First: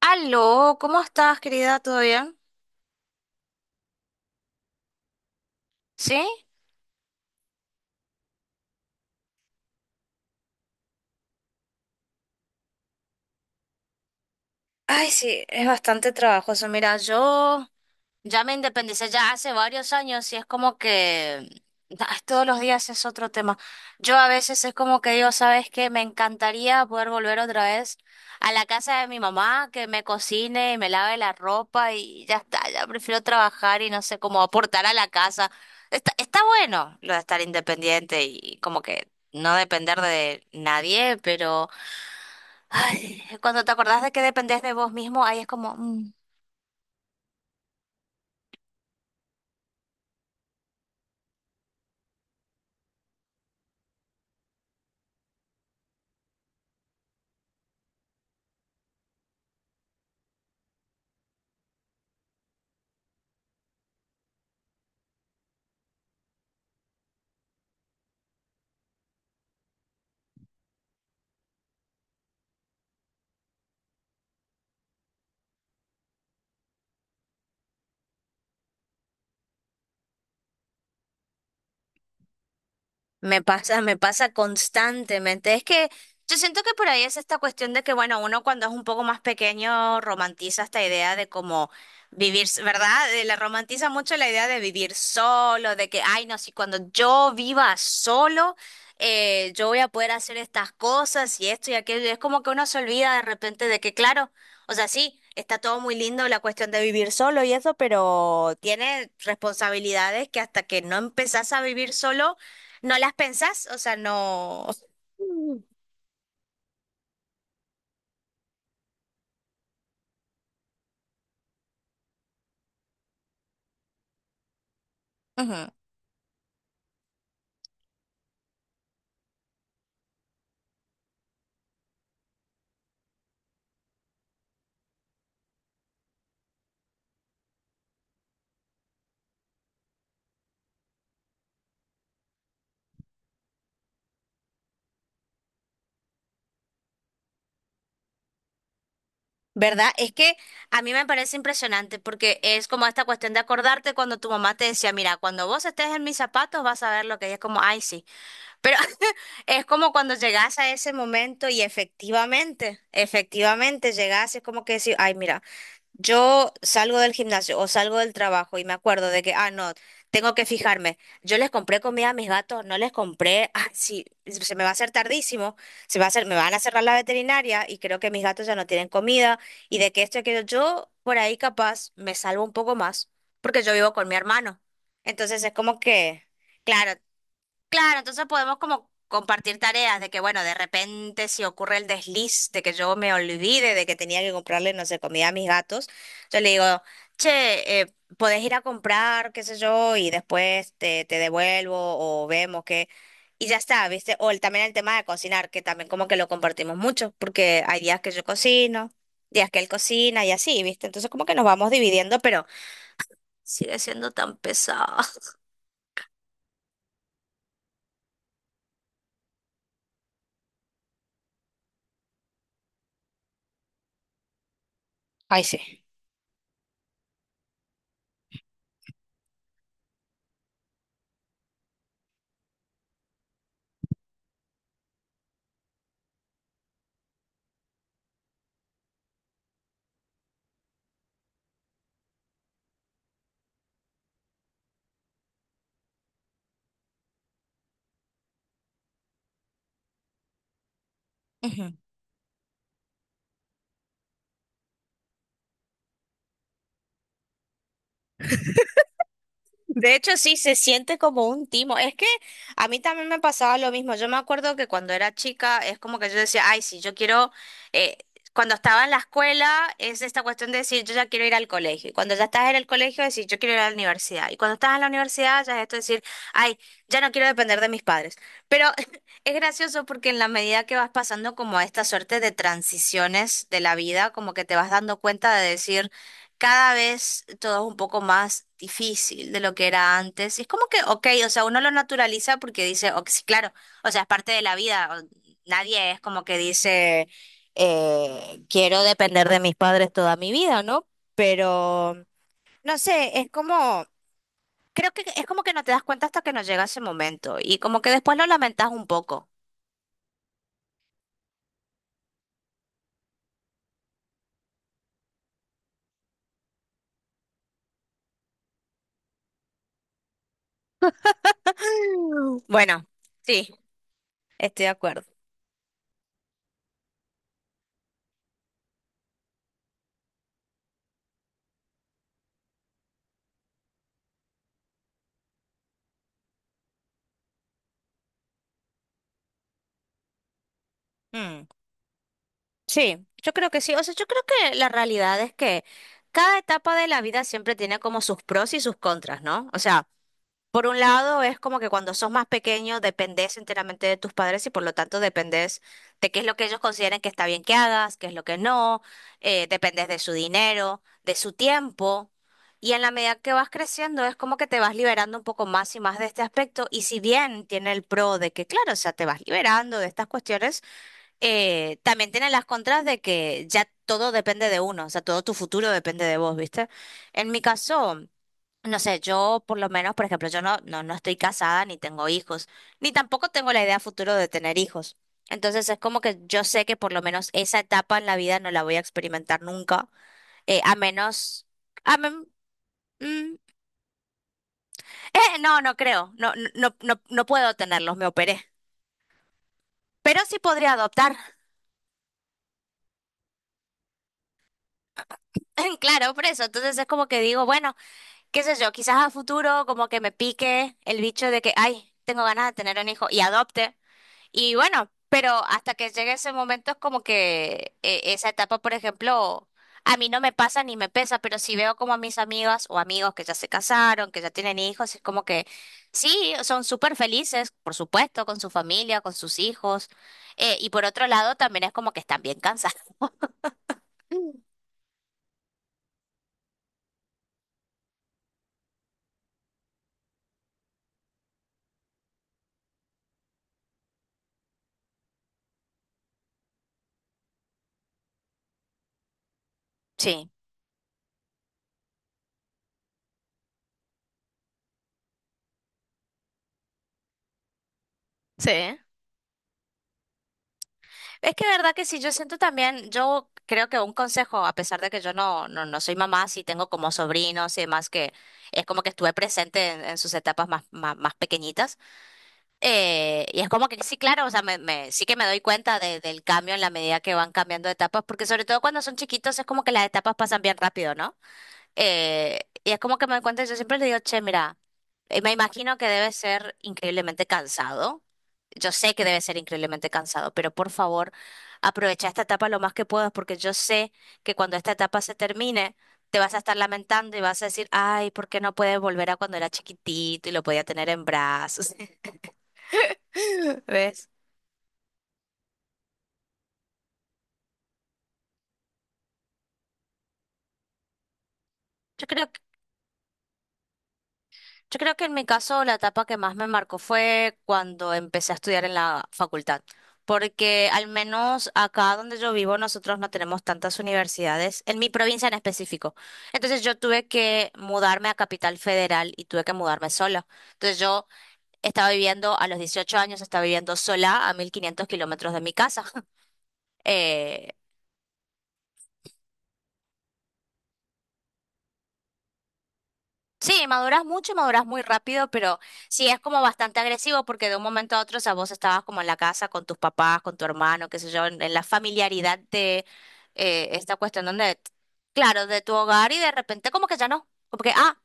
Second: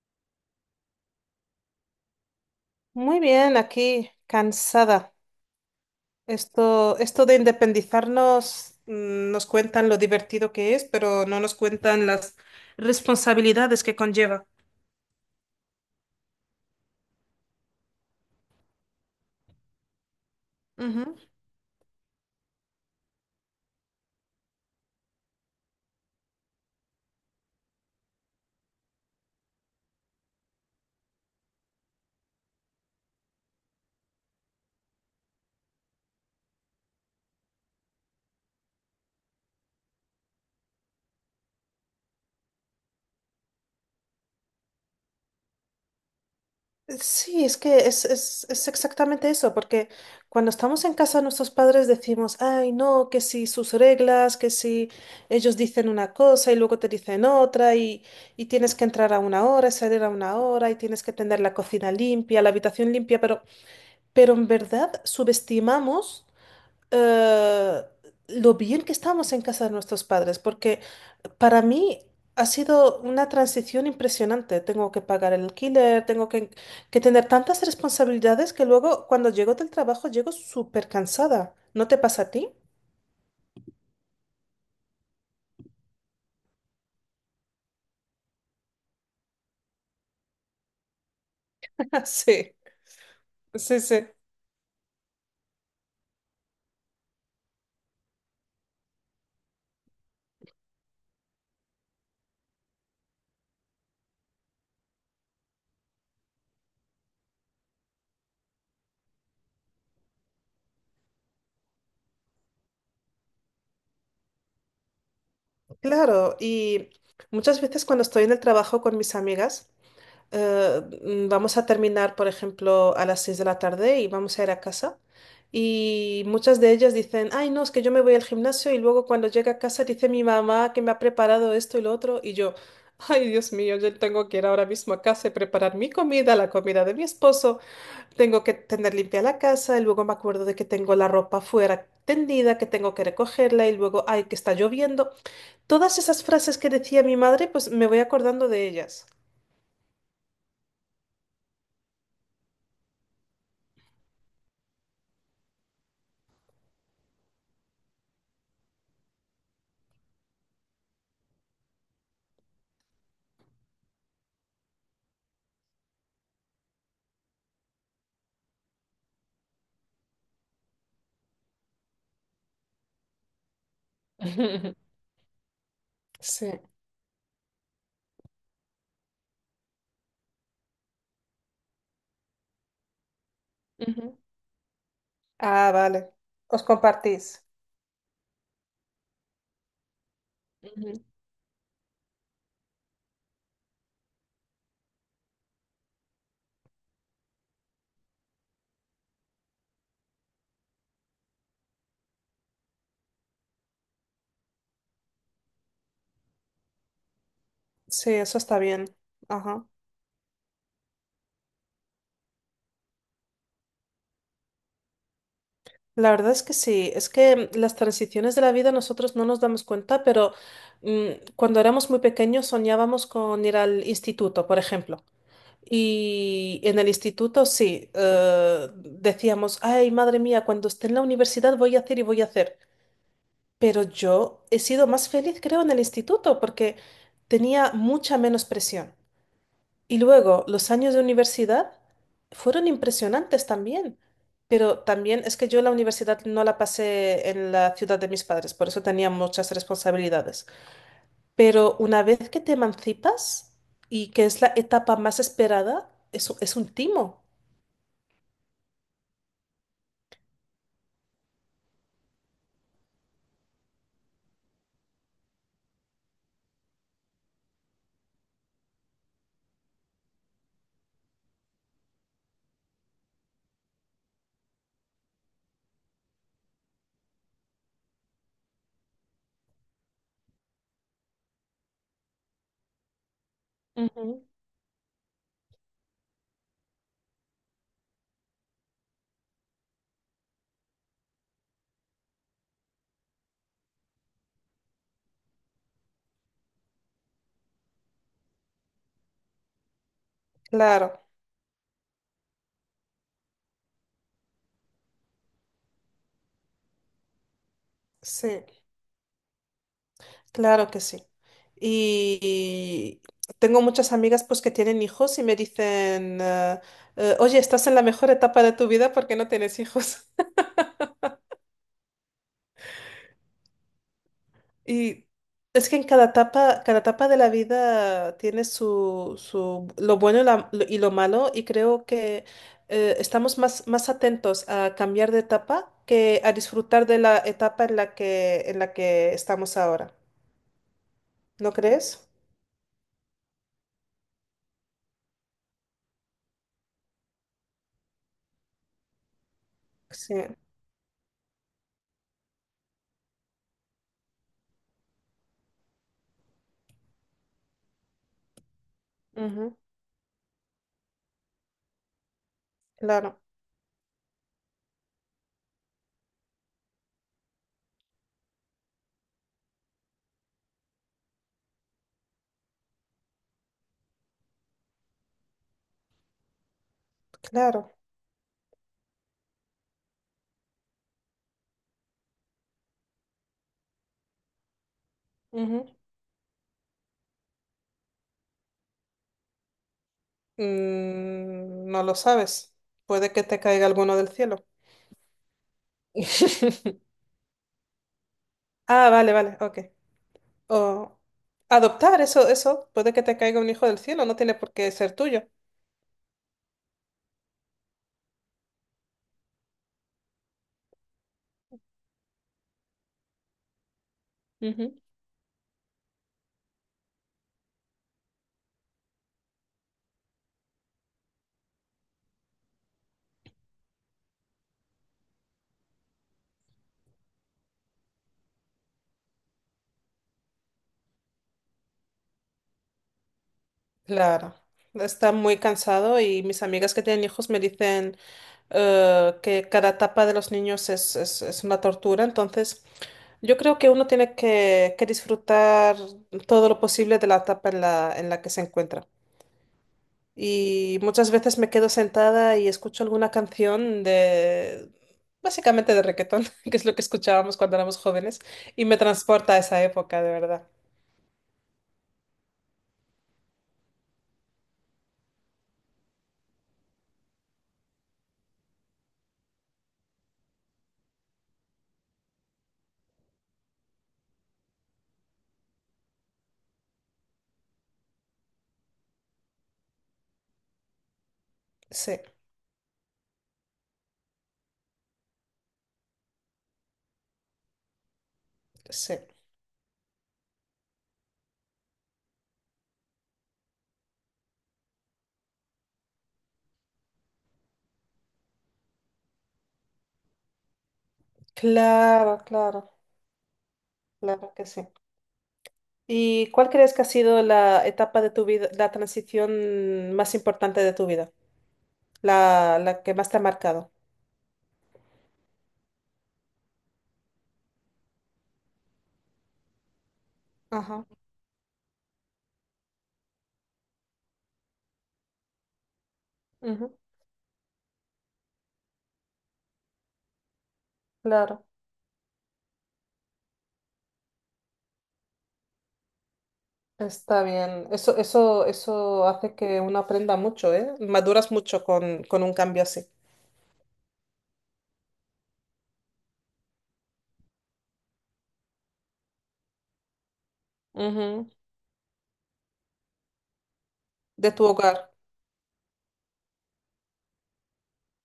Aló, ¿cómo estás, querida? ¿Todo bien? Muy bien, aquí cansada. ¿Sí? Esto de independizarnos nos cuentan lo divertido que es, pero no nos cuentan las responsabilidades que conlleva. Ay, sí, es bastante trabajoso. Mira, yo ya me independicé ya hace varios años y es como Ujú. que ay, todos los días es otro tema. Yo a veces es como que digo, ¿sabes qué? Me encantaría poder volver otra vez a la casa de mi mamá, que me cocine y me lave la ropa y ya está. Ya prefiero trabajar y no sé cómo aportar a la casa. Está bueno lo de estar independiente y como que no depender de nadie, pero... Ay, cuando te acordás de que dependés de vos mismo, ahí es como. Sí, es que es exactamente eso, porque cuando estamos en casa nuestros padres decimos, ay, no, que si sus reglas, que si ellos dicen una cosa y luego te dicen otra y tienes que entrar a una hora y salir a una hora y tienes que tener la cocina limpia, la habitación limpia, pero... Pero en verdad subestimamos eh, lo bien que estamos en casa de nuestros padres, porque para mí ha sido una transición impresionante. Tengo que pagar el alquiler, tengo que tener tantas responsabilidades que luego cuando llego del trabajo llego súper cansada. ¿No te pasa a ti? Me pasa constantemente. Es que yo siento que por ahí es esta cuestión de que, bueno, uno cuando es un poco más pequeño romantiza esta idea de cómo vivir, Sí, ¿verdad? Le sí, romantiza sí. mucho la idea de vivir solo, de que, ay, no, si cuando yo viva solo, yo voy a poder hacer estas cosas y esto y aquello. Y es como que uno se olvida de repente de que, claro, o sea, sí, está todo muy lindo la cuestión de vivir solo y eso, pero tiene responsabilidades que hasta que no empezás a vivir solo, no las pensás, o sea, no. Mm. Claro, y muchas veces cuando estoy en el trabajo con mis amigas, vamos a terminar, por ejemplo, a las 6 de la tarde y vamos a ir a casa. Ajá. Y muchas de ellas dicen, ay, no, es que yo me voy al gimnasio y luego cuando llega a casa dice mi mamá que me ha preparado esto y lo otro. Y yo, ay, Dios mío, yo tengo que ir ahora mismo a casa y preparar mi comida, la comida de mi esposo. Tengo que tener limpia la casa y luego me acuerdo de que tengo la ropa fuera tendida, que tengo que recogerla y luego, ay, que está lloviendo. Todas esas frases que decía mi madre, pues me voy acordando de ellas. ¿Verdad? Es que a mí me parece impresionante porque es como esta cuestión de acordarte cuando tu mamá te decía, mira, cuando vos estés en mis zapatos vas a ver lo que ella es como, ay, sí. Pero es como cuando llegás a ese momento y efectivamente llegás, y es como que decís, ay, mira. Yo salgo del gimnasio o salgo del trabajo y me acuerdo de que, ah, no, tengo que fijarme. Yo les compré comida a mis gatos, no les compré, ah, sí, se me va a hacer tardísimo, se me va a hacer, me Sí. van a cerrar la veterinaria y creo que mis gatos ya no tienen comida y de que esto y aquello. Yo por ahí capaz me salvo un poco más porque yo vivo con Ujú. mi hermano. Entonces es Ah, como vale. que, Os claro. compartís. Claro, entonces podemos como compartir tareas de que, bueno, de Ujú. repente si ocurre el desliz de que yo me olvide de que tenía que comprarle, no sé, comida a mis gatos, yo le digo, che, podés ir a comprar, qué sé yo, y después te devuelvo o vemos qué. Y ya está, ¿viste? O el, también el tema de cocinar, que también como que lo compartimos mucho, porque hay días que Sí, yo eso está bien. cocino, días que Ajá. él cocina y así, ¿viste? Entonces como que nos vamos dividiendo, pero sigue siendo tan pesado. La verdad es que sí, es que las transiciones de la vida nosotros no nos damos cuenta, pero mm, cuando éramos muy pequeños soñábamos con ir al instituto, por ejemplo. Ay, sí. Y en el instituto sí, decíamos, ay, madre mía, cuando esté en la universidad voy a hacer y voy a hacer. Pero yo he sido más feliz, creo, en el instituto porque tenía mucha menos presión. Y luego, los años de universidad fueron impresionantes también, pero también es que yo la universidad no la pasé en la ciudad de mis padres, por eso tenía muchas responsabilidades. Pero una vez que te emancipas y que es la etapa más esperada, eso es un timo. De hecho, sí, se siente como un timo. Es que a mí también me pasaba lo mismo. Yo me acuerdo que cuando era chica es como que yo decía, ay, sí, yo quiero, eh, cuando estaba en la escuela es esta cuestión de decir, yo ya quiero ir al colegio. Y cuando ya estás en el colegio, decir, yo quiero ir a la universidad. Y cuando estás en la universidad, ya es esto de decir, ay, ya no quiero depender de mis padres. Pero es gracioso porque en la medida que vas pasando como esta suerte de transiciones de la vida, Ujú. como que te vas dando cuenta de decir cada vez todo es un poco más difícil de lo que era antes. Y es como que, ok, o sea, uno lo naturaliza porque dice, ok, sí, claro, o sea, es parte de la vida. Nadie es como que dice, quiero depender de mis padres toda mi vida, ¿no? Claro, Pero, no sé, es como, creo que es como que no te das cuenta hasta que no llega ese momento y como que después lo sí, lamentas un poco. claro que sí. Y tengo muchas amigas pues que tienen hijos y me dicen, oye, estás en la mejor etapa de tu vida porque no tienes hijos. Bueno, sí, estoy de acuerdo. Y es que en cada etapa de la vida tiene su lo bueno y lo y lo malo, y creo que estamos más atentos a cambiar de etapa que a disfrutar de la etapa en la en la que estamos ahora. Mm. ¿No crees? Sí, yo creo que sí. O sea, yo creo que la realidad es que cada etapa de la vida siempre tiene como sus pros y sus contras, ¿no? O sea, Sí. por un lado es como que cuando sos más pequeño dependés enteramente de tus padres y por lo tanto dependés de qué es lo que ellos consideren que está bien que hagas, qué es lo que no, Ujú. dependés de su dinero, de su tiempo. Y en la Claro, medida que vas creciendo es como que te vas liberando un poco más y más de este aspecto. Y si bien tiene el pro de que, claro, o sea, te vas liberando de estas cuestiones también tiene las contras de que ya todo depende de uno, o sea, todo tu futuro depende de vos, ¿viste? En mi claro. caso, no sé, yo por lo menos, por ejemplo, yo no estoy casada ni tengo hijos, ni tampoco tengo la idea futuro de tener hijos. Ujú. Entonces es como que yo sé que por lo menos esa etapa en la vida no la voy a experimentar nunca, a menos... Mm, no lo A men- sabes. Puede que mm, te caiga alguno del cielo. No, no creo, no, no, no, no puedo tenerlos, me operé. Ah, vale, vale, ok. Pero sí podría O adoptar, adoptar, eso, puede que te caiga un hijo del cielo, no tiene por qué ser tuyo. claro, por eso. Entonces es como que digo, bueno. Qué sé yo, quizás a futuro como que me pique el bicho de que, ay, tengo ganas de tener un hijo y adopte. Y Ujú. bueno, pero hasta que llegue ese momento es como que esa etapa, por ejemplo, a mí no me pasa ni me pesa, pero si veo como a mis amigas o amigos que ya se casaron, que ya tienen hijos, es como que sí, son súper felices, por supuesto, con su familia, con sus hijos. Y por otro lado, también es como que están bien cansados. Claro, está muy cansado y mis amigas que tienen hijos me dicen que cada etapa de los niños es una tortura, entonces yo creo que uno tiene que disfrutar todo lo posible de la etapa en la en la que se encuentra. Sí. Y muchas veces me quedo sentada y escucho alguna canción de, básicamente de reggaetón, que es lo que escuchábamos cuando éramos jóvenes, Sí. y me transporta a esa época, de verdad. Es que verdad que sí, yo siento también, yo creo que un consejo, a pesar de que yo no soy mamá, sí tengo como sobrinos y demás, que es como que estuve presente en sus etapas más, más, más pequeñitas. Y es como que sí, claro, o sea, sí que me doy cuenta del cambio en la medida que van cambiando de etapas, porque sobre todo cuando son chiquitos es como que las etapas pasan bien rápido, ¿no? Sí, Y es como que me cuenta, yo siempre le digo, che, mira, me imagino que debe ser increíblemente cansado. Yo sé sí. que debe ser increíblemente cansado, pero por favor, aprovecha esta etapa lo más que puedas, porque yo sé que cuando esta etapa se termine, te vas a estar lamentando y vas a decir, ay, ¿por qué no puedes volver a cuando era chiquitito y lo podía tener en brazos? Claro, claro, ¿Ves? claro que sí. ¿Y cuál crees que ha sido la etapa de tu vida, la transición más importante de tu vida? Yo creo La que más te ha marcado. Yo creo que en mi caso la etapa que más me marcó fue cuando empecé a estudiar en la facultad, porque Ajá. al menos acá donde yo vivo nosotros no tenemos tantas universidades, en mi provincia en específico. Entonces Ujú. yo tuve que mudarme a Capital Federal y tuve que mudarme sola. Entonces yo Claro, estaba viviendo a los 18 años, estaba viviendo sola a 1.500 kilómetros de mi casa. está bien. Eso hace que uno aprenda mucho, ¿eh? Maduras mucho con un cambio así. Sí, maduras mucho, maduras muy rápido, pero sí es como bastante agresivo porque de un momento a otro, o sea, vos estabas como en la casa con tus papás, con tu hermano, qué sé yo, Ujú, en la familiaridad de esta cuestión de tu donde, hogar. claro, de tu hogar y de repente como que ya no, como que, ah,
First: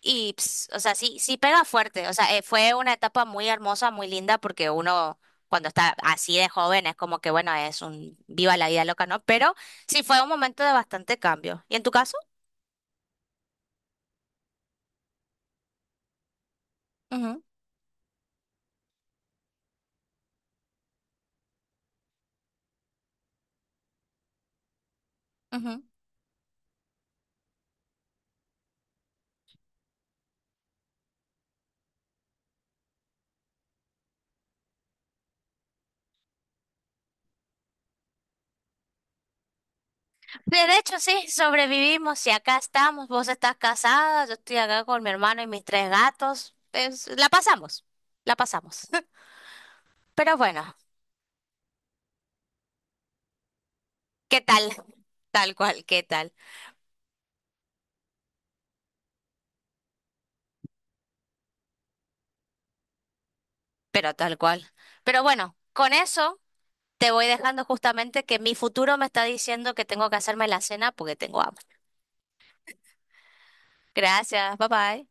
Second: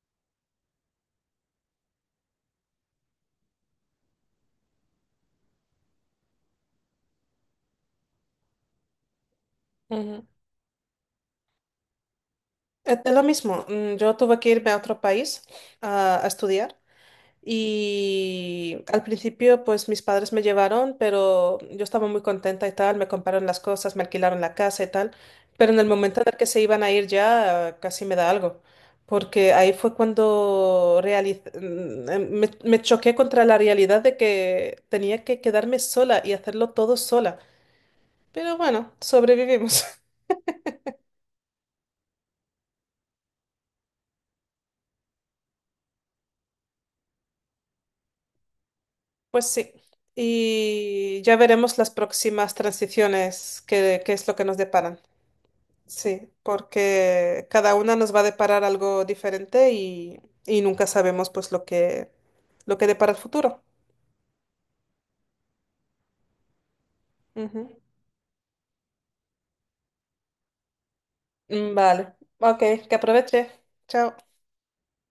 y, ps, o sea, sí, sí pega fuerte, o sea, fue una etapa muy hermosa, muy linda porque uno cuando está así de joven es como que, bueno, es un viva la vida loca, ¿no? Pero sí fue Ujú. un momento de bastante cambio. ¿Y en tu caso? Es lo mismo, yo tuve que irme a otro país a estudiar Ujú, y al principio pues mis padres me llevaron, pero yo estaba muy contenta y tal, me compraron las cosas, me alquilaron la casa y tal, pero en ujú. el momento en el que se iban a ir ya casi me da algo, porque ahí fue cuando me choqué contra la realidad de que tenía que quedarme sola y hacerlo todo sola, pero bueno, sobrevivimos. Sí, de hecho, sí, sobrevivimos y acá estamos. Vos estás casada, yo estoy acá con mi hermano y mis tres gatos. La pasamos, la pasamos. Pues sí, Pero bueno, y ya veremos las próximas transiciones, qué es lo ¿qué que nos tal? deparan. Tal cual, ¿qué Sí, tal? porque cada una nos va a deparar algo diferente y nunca sabemos pues lo lo que depara el futuro. Pero tal cual. Pero bueno, con eso te voy dejando Ujú. justamente que mi futuro me está diciendo que tengo que hacerme la cena porque tengo hambre. Mm, vale, ok, que aproveche. Chao. Gracias, bye bye.